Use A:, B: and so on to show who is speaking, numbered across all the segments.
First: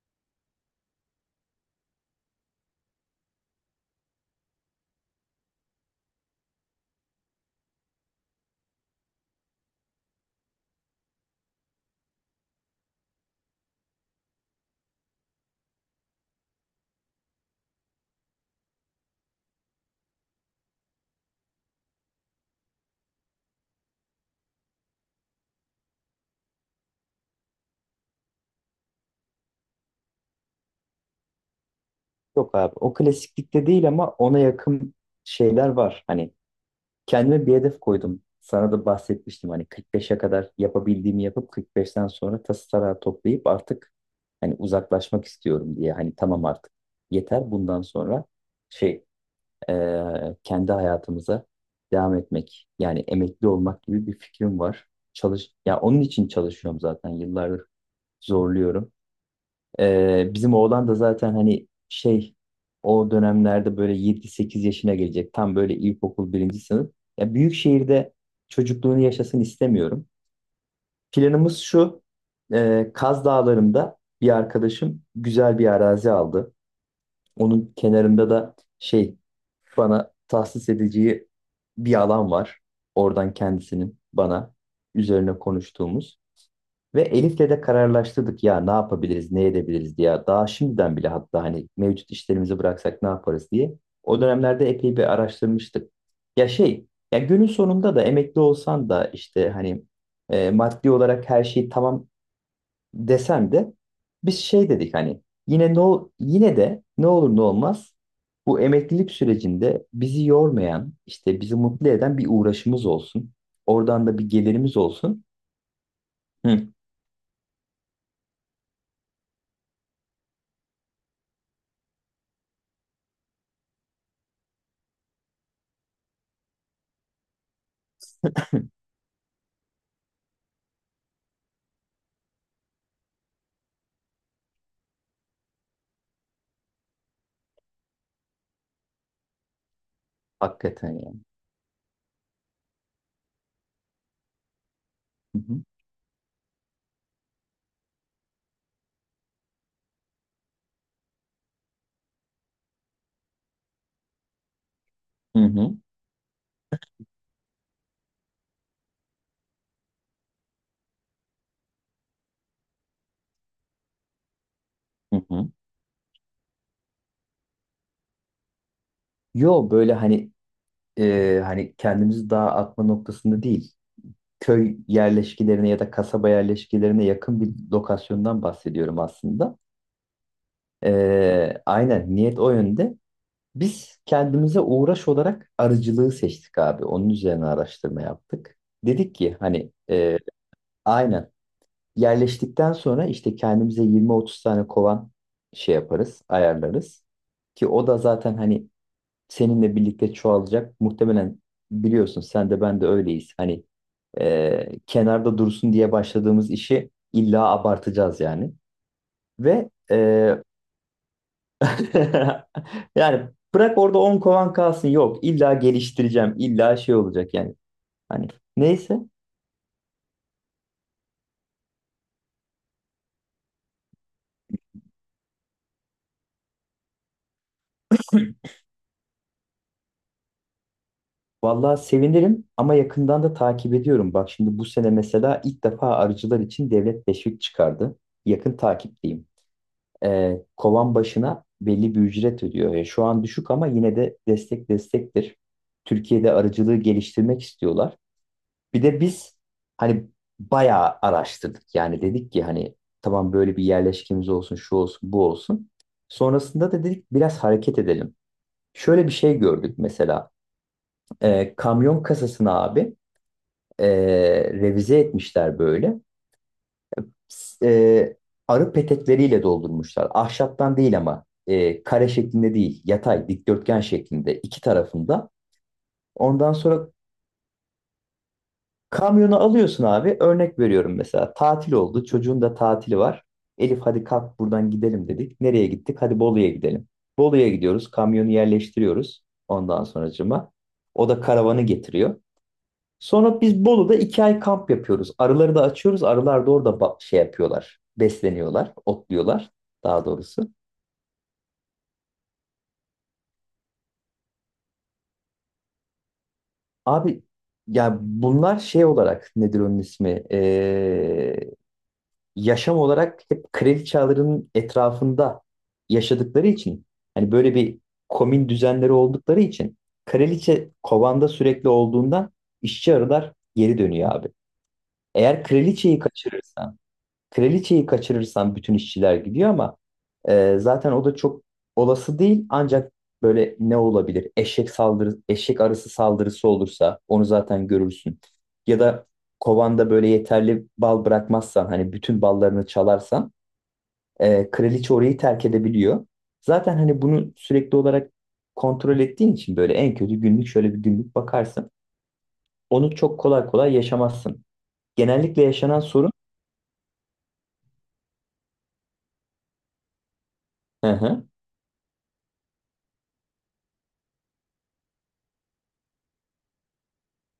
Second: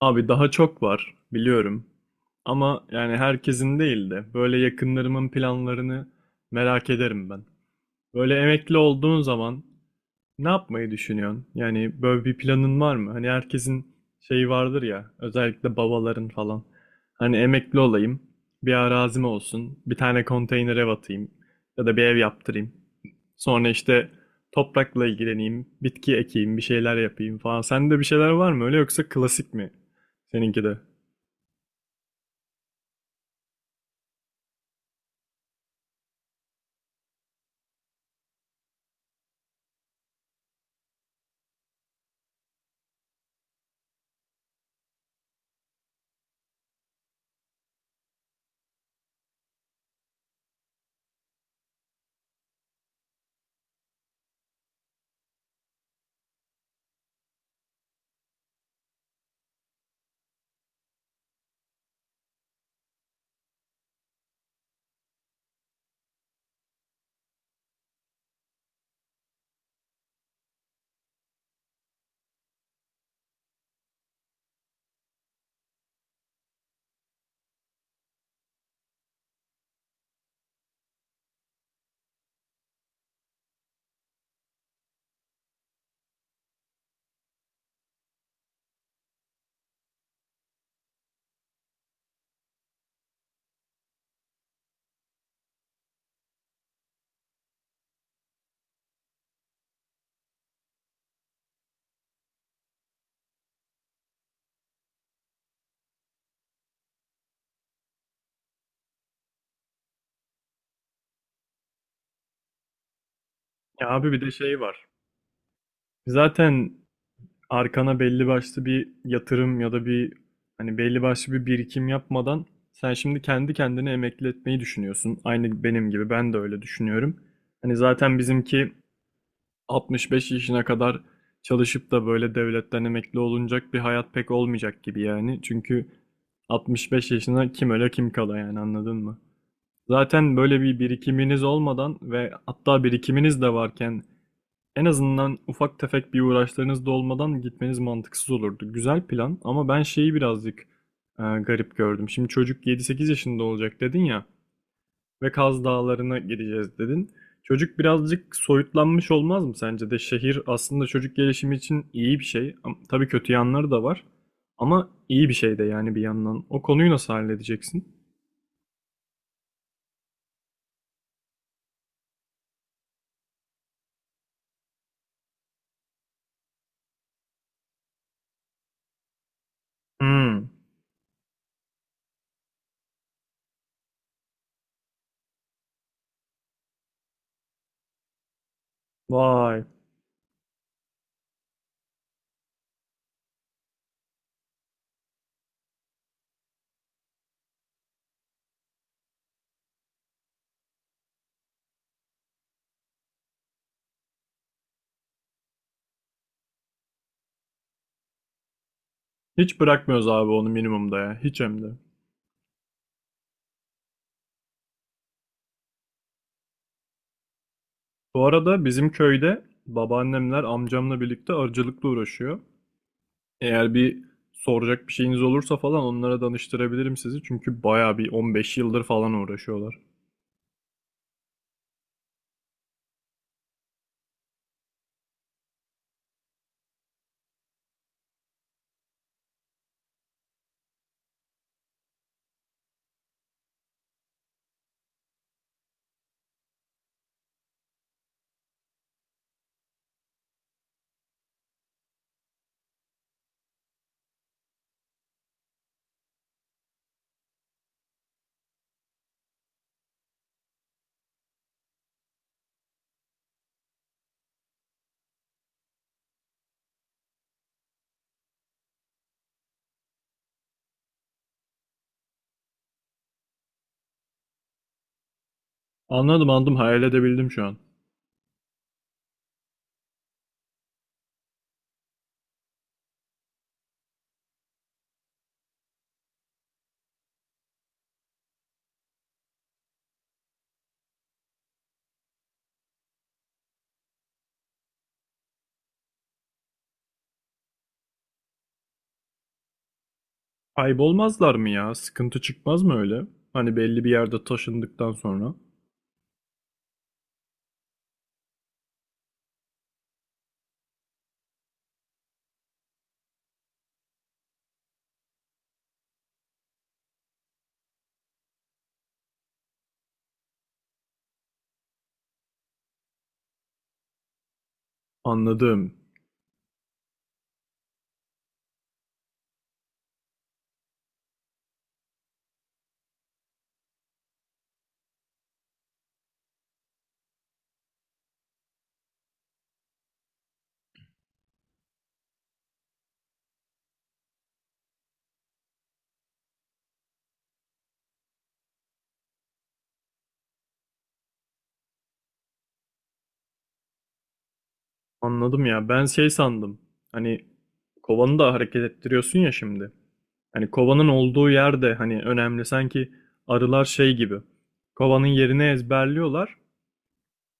A: Abi daha çok var biliyorum. Ama yani herkesin değil de böyle yakınlarımın planlarını merak ederim ben. Böyle emekli olduğun zaman ne yapmayı düşünüyorsun? Yani böyle bir planın var mı? Hani herkesin şeyi vardır ya, özellikle babaların falan. Hani emekli olayım, bir arazim olsun, bir tane konteyner ev atayım ya da bir ev yaptırayım. Sonra işte toprakla ilgileneyim, bitki ekeyim, bir şeyler yapayım falan. Sende bir şeyler var mı öyle yoksa klasik mi seninki de?
B: Yok abi o klasiklikte değil ama ona yakın şeyler var. Hani kendime bir hedef koydum. Sana da bahsetmiştim hani 45'e kadar yapabildiğimi yapıp 45'ten sonra tası tarağı toplayıp artık hani uzaklaşmak istiyorum diye. Hani tamam artık yeter bundan sonra şey kendi hayatımıza devam etmek yani emekli olmak gibi bir fikrim var. Çalış ya onun için çalışıyorum zaten yıllardır zorluyorum. Bizim oğlan da zaten hani o dönemlerde böyle 7-8 yaşına gelecek. Tam böyle ilkokul birinci sınıf. Ya büyük şehirde çocukluğunu yaşasın istemiyorum. Planımız şu. Kaz Dağları'nda bir arkadaşım güzel bir arazi aldı. Onun kenarında da bana tahsis edeceği bir alan var. Oradan kendisinin bana üzerine konuştuğumuz. Ve Elif'le de kararlaştırdık ya ne yapabiliriz, ne edebiliriz diye. Daha şimdiden bile hatta hani mevcut işlerimizi bıraksak ne yaparız diye. O dönemlerde epey bir araştırmıştık. Ya şey, ya günün sonunda da emekli olsan da işte hani maddi olarak her şey tamam desen de biz şey dedik hani yine yine de ne olur ne olmaz bu emeklilik sürecinde bizi yormayan, işte bizi mutlu eden bir uğraşımız olsun.
A: Ya
B: Oradan
A: abi
B: da
A: bir
B: bir
A: de şey
B: gelirimiz
A: var.
B: olsun. Hı.
A: Zaten arkana belli başlı bir yatırım ya da bir hani belli başlı bir birikim yapmadan sen şimdi kendi kendine emekli etmeyi düşünüyorsun. Aynı benim gibi ben de öyle düşünüyorum. Hani zaten bizimki 65 yaşına kadar çalışıp da böyle devletten emekli olunacak bir hayat pek olmayacak gibi yani. Çünkü 65 yaşına kim öle kim kala yani anladın mı? Zaten böyle bir
B: Hakikaten yani.
A: birikiminiz olmadan ve hatta birikiminiz de varken en azından
B: Hı hı.
A: ufak tefek bir uğraşlarınız da olmadan gitmeniz mantıksız olurdu. Güzel plan ama ben şeyi birazcık garip gördüm. Şimdi çocuk 7-8 yaşında olacak dedin ya ve
B: Hı
A: Kaz
B: hı.
A: Dağları'na gideceğiz dedin. Çocuk birazcık soyutlanmış olmaz mı sence de? Şehir aslında çocuk gelişimi için iyi bir şey. Tabii kötü yanları da var ama
B: Hı
A: iyi bir
B: hı.
A: şey de yani bir yandan. O konuyu nasıl halledeceksin?
B: Yo böyle hani kendimizi dağa atma noktasında değil. Köy yerleşkilerine ya da kasaba yerleşkilerine yakın bir lokasyondan bahsediyorum aslında.
A: Hmm,
B: Aynen niyet o yönde. Biz kendimize uğraş olarak arıcılığı seçtik abi. Onun üzerine araştırma yaptık. Dedik ki
A: vay.
B: hani aynen yerleştikten sonra işte kendimize 20-30 tane kovan şey yaparız, ayarlarız. Ki o da zaten hani seninle birlikte çoğalacak. Muhtemelen biliyorsun sen de ben de öyleyiz. Hani kenarda dursun diye başladığımız işi illa abartacağız yani.
A: Hiç
B: Ve
A: bırakmıyoruz abi onu minimumda ya. Hiç hem de.
B: yani bırak orada 10 kovan kalsın, yok illa geliştireceğim, illa şey olacak yani.
A: Bu
B: Hani
A: arada bizim
B: neyse
A: köyde babaannemler amcamla birlikte arıcılıkla uğraşıyor. Eğer bir soracak bir şeyiniz olursa falan onlara danıştırabilirim sizi. Çünkü bayağı bir 15 yıldır falan uğraşıyorlar.
B: vallahi sevinirim ama yakından da takip ediyorum. Bak şimdi bu sene mesela ilk defa arıcılar için devlet teşvik çıkardı. Yakın takipteyim. Kovan başına belli bir ücret ödüyor. Şu an düşük ama yine de destek destektir. Türkiye'de arıcılığı geliştirmek istiyorlar. Bir de biz hani bayağı araştırdık. Yani dedik ki hani tamam böyle bir yerleşkemiz olsun, şu olsun, bu olsun. Sonrasında da dedik biraz hareket edelim. Şöyle bir şey gördük mesela. Kamyon kasasını abi e, revize etmişler böyle. s- e, Arı petekleriyle doldurmuşlar. Ahşaptan değil ama kare şeklinde değil, yatay, dikdörtgen şeklinde iki tarafında.
A: Anladım
B: Ondan
A: anladım hayal
B: sonra
A: edebildim şu an.
B: kamyonu alıyorsun abi. Örnek veriyorum, mesela tatil oldu. Çocuğun da tatili var. Elif hadi kalk buradan gidelim dedik. Nereye gittik? Hadi Bolu'ya gidelim. Bolu'ya gidiyoruz. Kamyonu yerleştiriyoruz. Ondan sonracıma. O da karavanı getiriyor. Sonra biz Bolu'da 2 ay kamp yapıyoruz. Arıları da açıyoruz. Arılar da orada şey yapıyorlar. Besleniyorlar, otluyorlar daha doğrusu.
A: Kaybolmazlar mı ya? Sıkıntı çıkmaz mı öyle? Hani belli bir yerde taşındıktan sonra.
B: Abi ya bunlar şey olarak nedir onun ismi? Yaşam olarak hep kraliçelerin etrafında yaşadıkları için hani böyle bir komün düzenleri oldukları için kraliçe kovanda sürekli olduğundan işçi arılar geri dönüyor abi. Eğer
A: Anladım.
B: kraliçeyi kaçırırsan Kraliçeyi kaçırırsan bütün işçiler gidiyor ama zaten o da çok olası değil. Ancak böyle ne olabilir? Eşek arısı saldırısı olursa onu zaten görürsün. Ya da kovanda böyle yeterli bal bırakmazsan, hani bütün ballarını çalarsan kraliçe orayı terk edebiliyor. Zaten hani bunu sürekli olarak kontrol ettiğin için böyle en kötü günlük, şöyle bir günlük bakarsın. Onu çok kolay kolay yaşamazsın. Genellikle
A: Anladım ya.
B: yaşanan
A: Ben şey
B: sorun...
A: sandım. Hani kovanı da hareket ettiriyorsun ya şimdi. Hani kovanın
B: Hı hı.
A: olduğu yerde hani önemli sanki arılar şey gibi. Kovanın yerini ezberliyorlar.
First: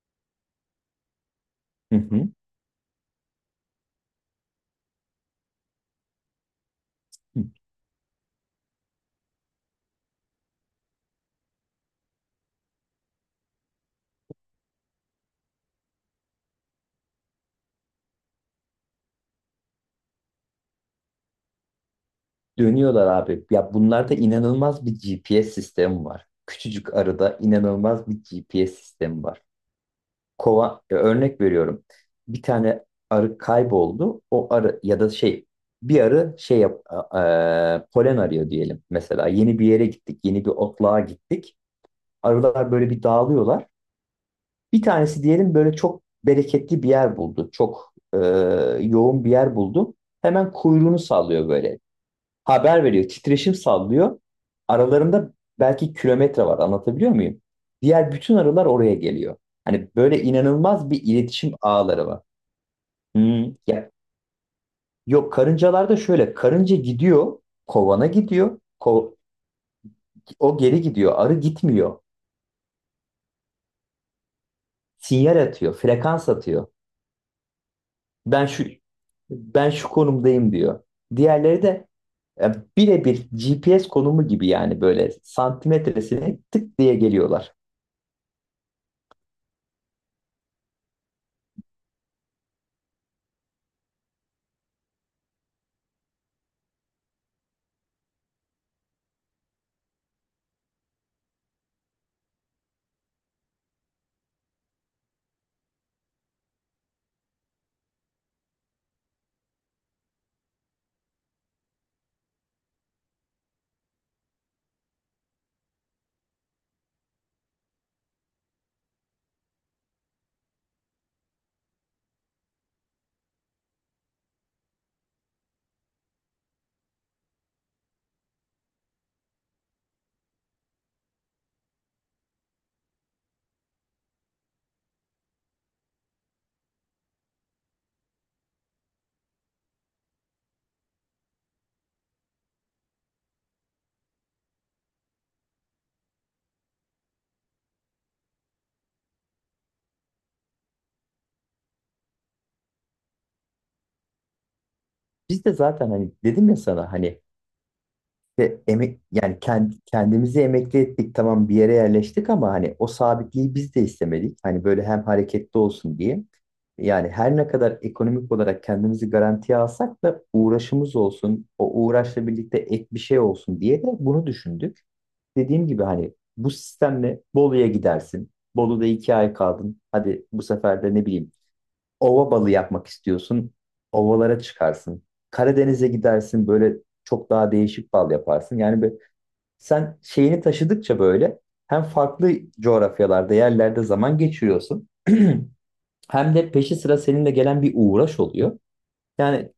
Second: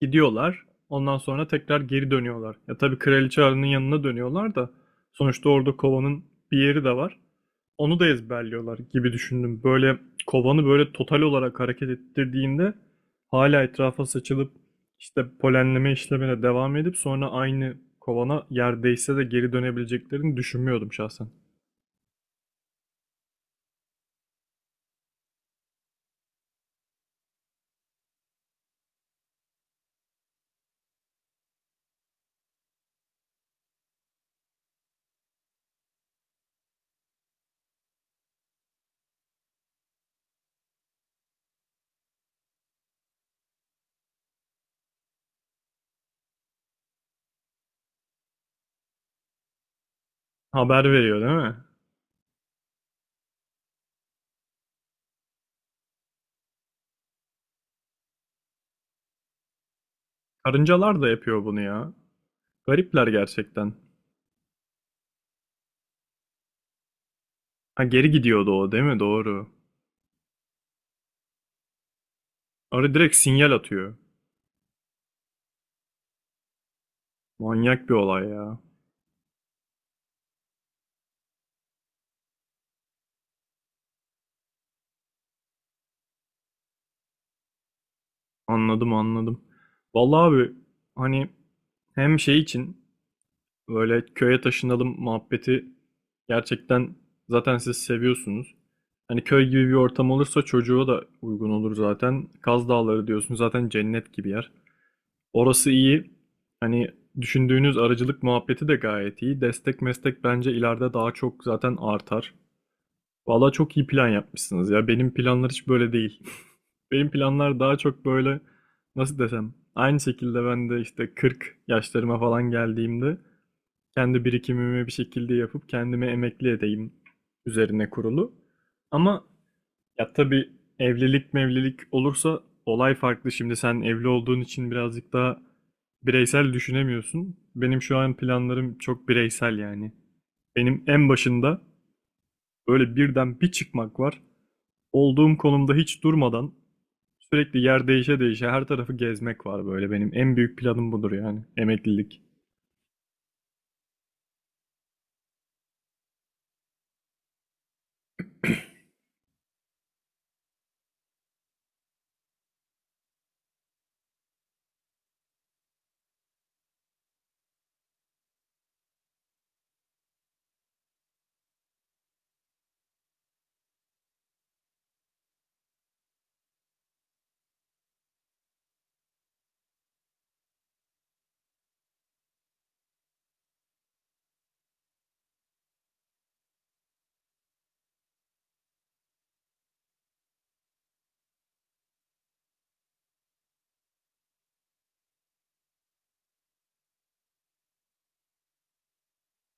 A: Gidiyorlar. Ondan sonra tekrar
B: Hı
A: geri
B: hı.
A: dönüyorlar. Ya tabii Kraliçe Arı'nın yanına dönüyorlar da sonuçta orada kovanın bir yeri de var. Onu da ezberliyorlar gibi düşündüm. Böyle kovanı böyle total olarak hareket ettirdiğinde hala etrafa saçılıp işte polenleme işlemine devam edip sonra aynı kovana yerdeyse de geri dönebileceklerini düşünmüyordum şahsen.
B: Dönüyorlar abi. Ya bunlarda inanılmaz bir GPS sistemi var. Küçücük arıda inanılmaz bir GPS sistemi var. Örnek veriyorum. Bir tane arı kayboldu. O arı ya da şey, bir arı şey yap, polen arıyor diyelim. Mesela yeni bir yere gittik, yeni bir otluğa gittik. Arılar böyle bir dağılıyorlar. Bir tanesi diyelim böyle çok bereketli bir yer buldu. Çok yoğun bir yer buldu. Hemen
A: Haber
B: kuyruğunu
A: veriyor değil
B: sallıyor,
A: mi?
B: böyle haber veriyor. Titreşim sallıyor. Aralarında belki kilometre var. Anlatabiliyor muyum? Diğer bütün arılar oraya geliyor. Hani böyle inanılmaz
A: Karıncalar
B: bir
A: da yapıyor
B: iletişim
A: bunu ya.
B: ağları var.
A: Garipler
B: Hmm,
A: gerçekten.
B: ya. Yok, karıncalarda şöyle, karınca gidiyor
A: Ha
B: kovana
A: geri gidiyordu
B: gidiyor,
A: o değil mi? Doğru.
B: o geri gidiyor, arı gitmiyor,
A: Arı direkt sinyal atıyor.
B: sinyal atıyor, frekans atıyor,
A: Manyak bir olay
B: ben
A: ya.
B: şu ben şu konumdayım diyor. Diğerleri de birebir GPS konumu gibi yani böyle santimetresine tık diye geliyorlar.
A: Anladım anladım. Vallahi abi hani hem şey için böyle köye taşınalım muhabbeti gerçekten zaten siz seviyorsunuz. Hani köy gibi bir ortam olursa çocuğa da uygun olur zaten. Kaz Dağları diyorsun zaten cennet gibi yer. Orası iyi. Hani düşündüğünüz arıcılık muhabbeti de gayet iyi. Destek meslek bence ileride daha çok zaten artar. Vallahi çok iyi plan yapmışsınız ya. Benim planlar hiç böyle değil. Benim planlar daha çok böyle nasıl desem aynı şekilde ben de işte 40 yaşlarıma falan geldiğimde kendi birikimimi bir şekilde yapıp kendimi emekli edeyim üzerine kurulu. Ama ya tabii evlilik mevlilik olursa olay farklı. Şimdi sen evli olduğun için birazcık daha bireysel düşünemiyorsun. Benim şu an planlarım çok bireysel yani. Benim en başında böyle birden bir çıkmak var olduğum konumda hiç durmadan sürekli yer değişe değişe her tarafı gezmek var böyle benim en büyük planım budur yani emeklilik.
B: Biz de zaten hani dedim ya sana hani de emek yani kendimizi emekli ettik, tamam bir yere yerleştik ama hani o sabitliği biz de istemedik. Hani böyle hem hareketli olsun diye. Yani her ne kadar ekonomik olarak kendimizi garantiye alsak da uğraşımız olsun, o uğraşla birlikte ek bir şey olsun diye de bunu düşündük. Dediğim gibi hani bu sistemle Bolu'ya gidersin. Bolu'da 2 ay kaldın. Hadi bu sefer de ne bileyim, ova balı yapmak istiyorsun. Ovalara çıkarsın. Karadeniz'e gidersin, böyle çok daha değişik bal yaparsın. Yani sen şeyini taşıdıkça böyle hem farklı coğrafyalarda, yerlerde zaman geçiriyorsun. Hem de peşi sıra seninle gelen bir uğraş oluyor. Yani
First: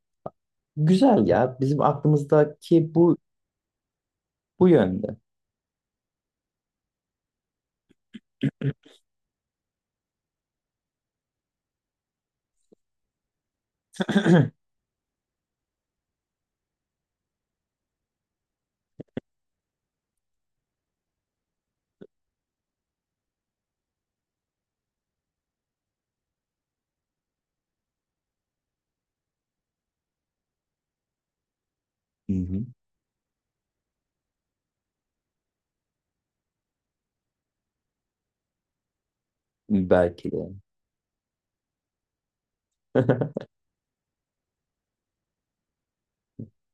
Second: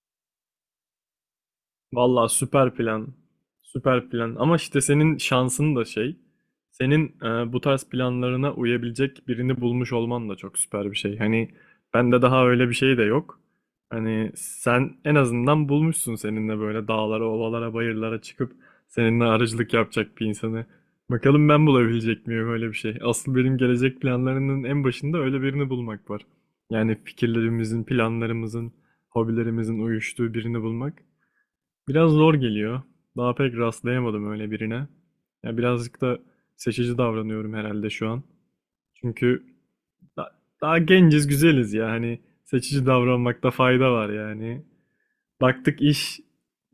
B: güzel ya. Bizim
A: Valla süper
B: aklımızdaki
A: plan.
B: bu.
A: Süper plan. Ama
B: Bu
A: işte senin
B: yönde.
A: şansın da şey. Senin bu tarz planlarına uyabilecek birini bulmuş olman da çok süper bir şey. Hani bende daha öyle bir şey de yok. Hani sen en azından bulmuşsun seninle böyle dağlara, ovalara, bayırlara çıkıp seninle arıcılık yapacak bir insanı. Bakalım ben bulabilecek miyim öyle bir şey. Asıl benim gelecek planlarının en başında öyle birini bulmak var. Yani fikirlerimizin, planlarımızın, hobilerimizin uyuştuğu birini bulmak. Biraz zor
B: Hı hı.
A: geliyor. Daha pek rastlayamadım öyle birine. Ya birazcık da seçici davranıyorum herhalde şu an. Çünkü
B: Belki de.
A: daha genciz, güzeliz ya. Hani seçici davranmakta fayda var yani. Baktık iş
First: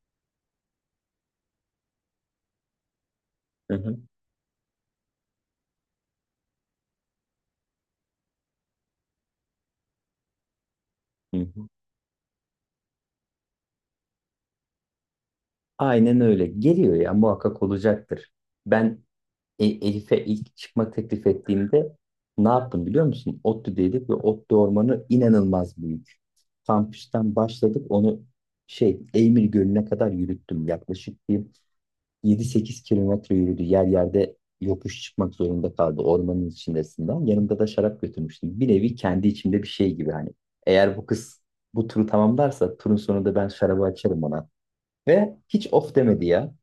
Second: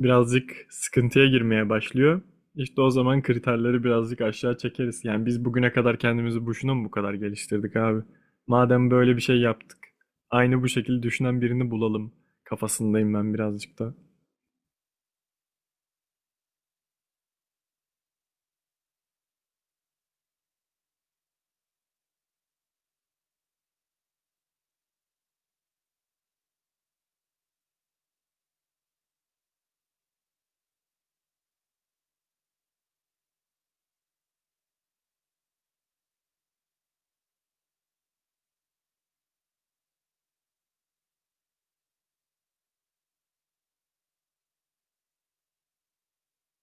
A: birazcık sıkıntıya girmeye başlıyor. İşte o zaman
B: Hı
A: kriterleri
B: hı.
A: birazcık aşağı çekeriz. Yani biz bugüne kadar kendimizi boşuna mı bu kadar geliştirdik abi? Madem böyle bir şey yaptık, aynı bu şekilde düşünen
B: Hı hı.
A: birini bulalım kafasındayım ben birazcık da.
B: Aynen öyle. Geliyor ya, muhakkak olacaktır. Ben Elif'e ilk çıkma teklif ettiğimde ne yaptım biliyor musun? ODTÜ'deydik ve ODTÜ ormanı inanılmaz büyük. Kampüsten başladık, onu Eymir Gölü'ne kadar yürüttüm. Yaklaşık bir 7-8 kilometre yürüdü. Yer yerde yokuş çıkmak zorunda kaldı ormanın içindesinden. Yanımda da şarap götürmüştüm. Bir nevi kendi içimde bir şey gibi hani. Eğer bu kız bu turu tamamlarsa turun sonunda ben şarabı açarım ona. Ve hiç of demedi ya.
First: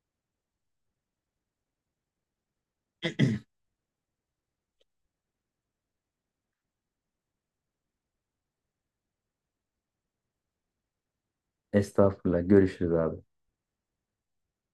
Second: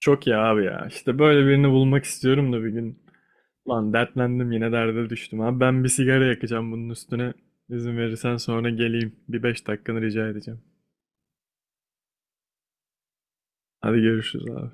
A: Çok iyi abi ya. İşte böyle birini bulmak istiyorum da bir gün. Lan dertlendim yine derde düştüm abi. Ben bir sigara yakacağım bunun üstüne. İzin verirsen sonra geleyim. Bir 5 dakikanı rica edeceğim.
B: Estağfurullah, görüşürüz abi.
A: Hadi görüşürüz abi.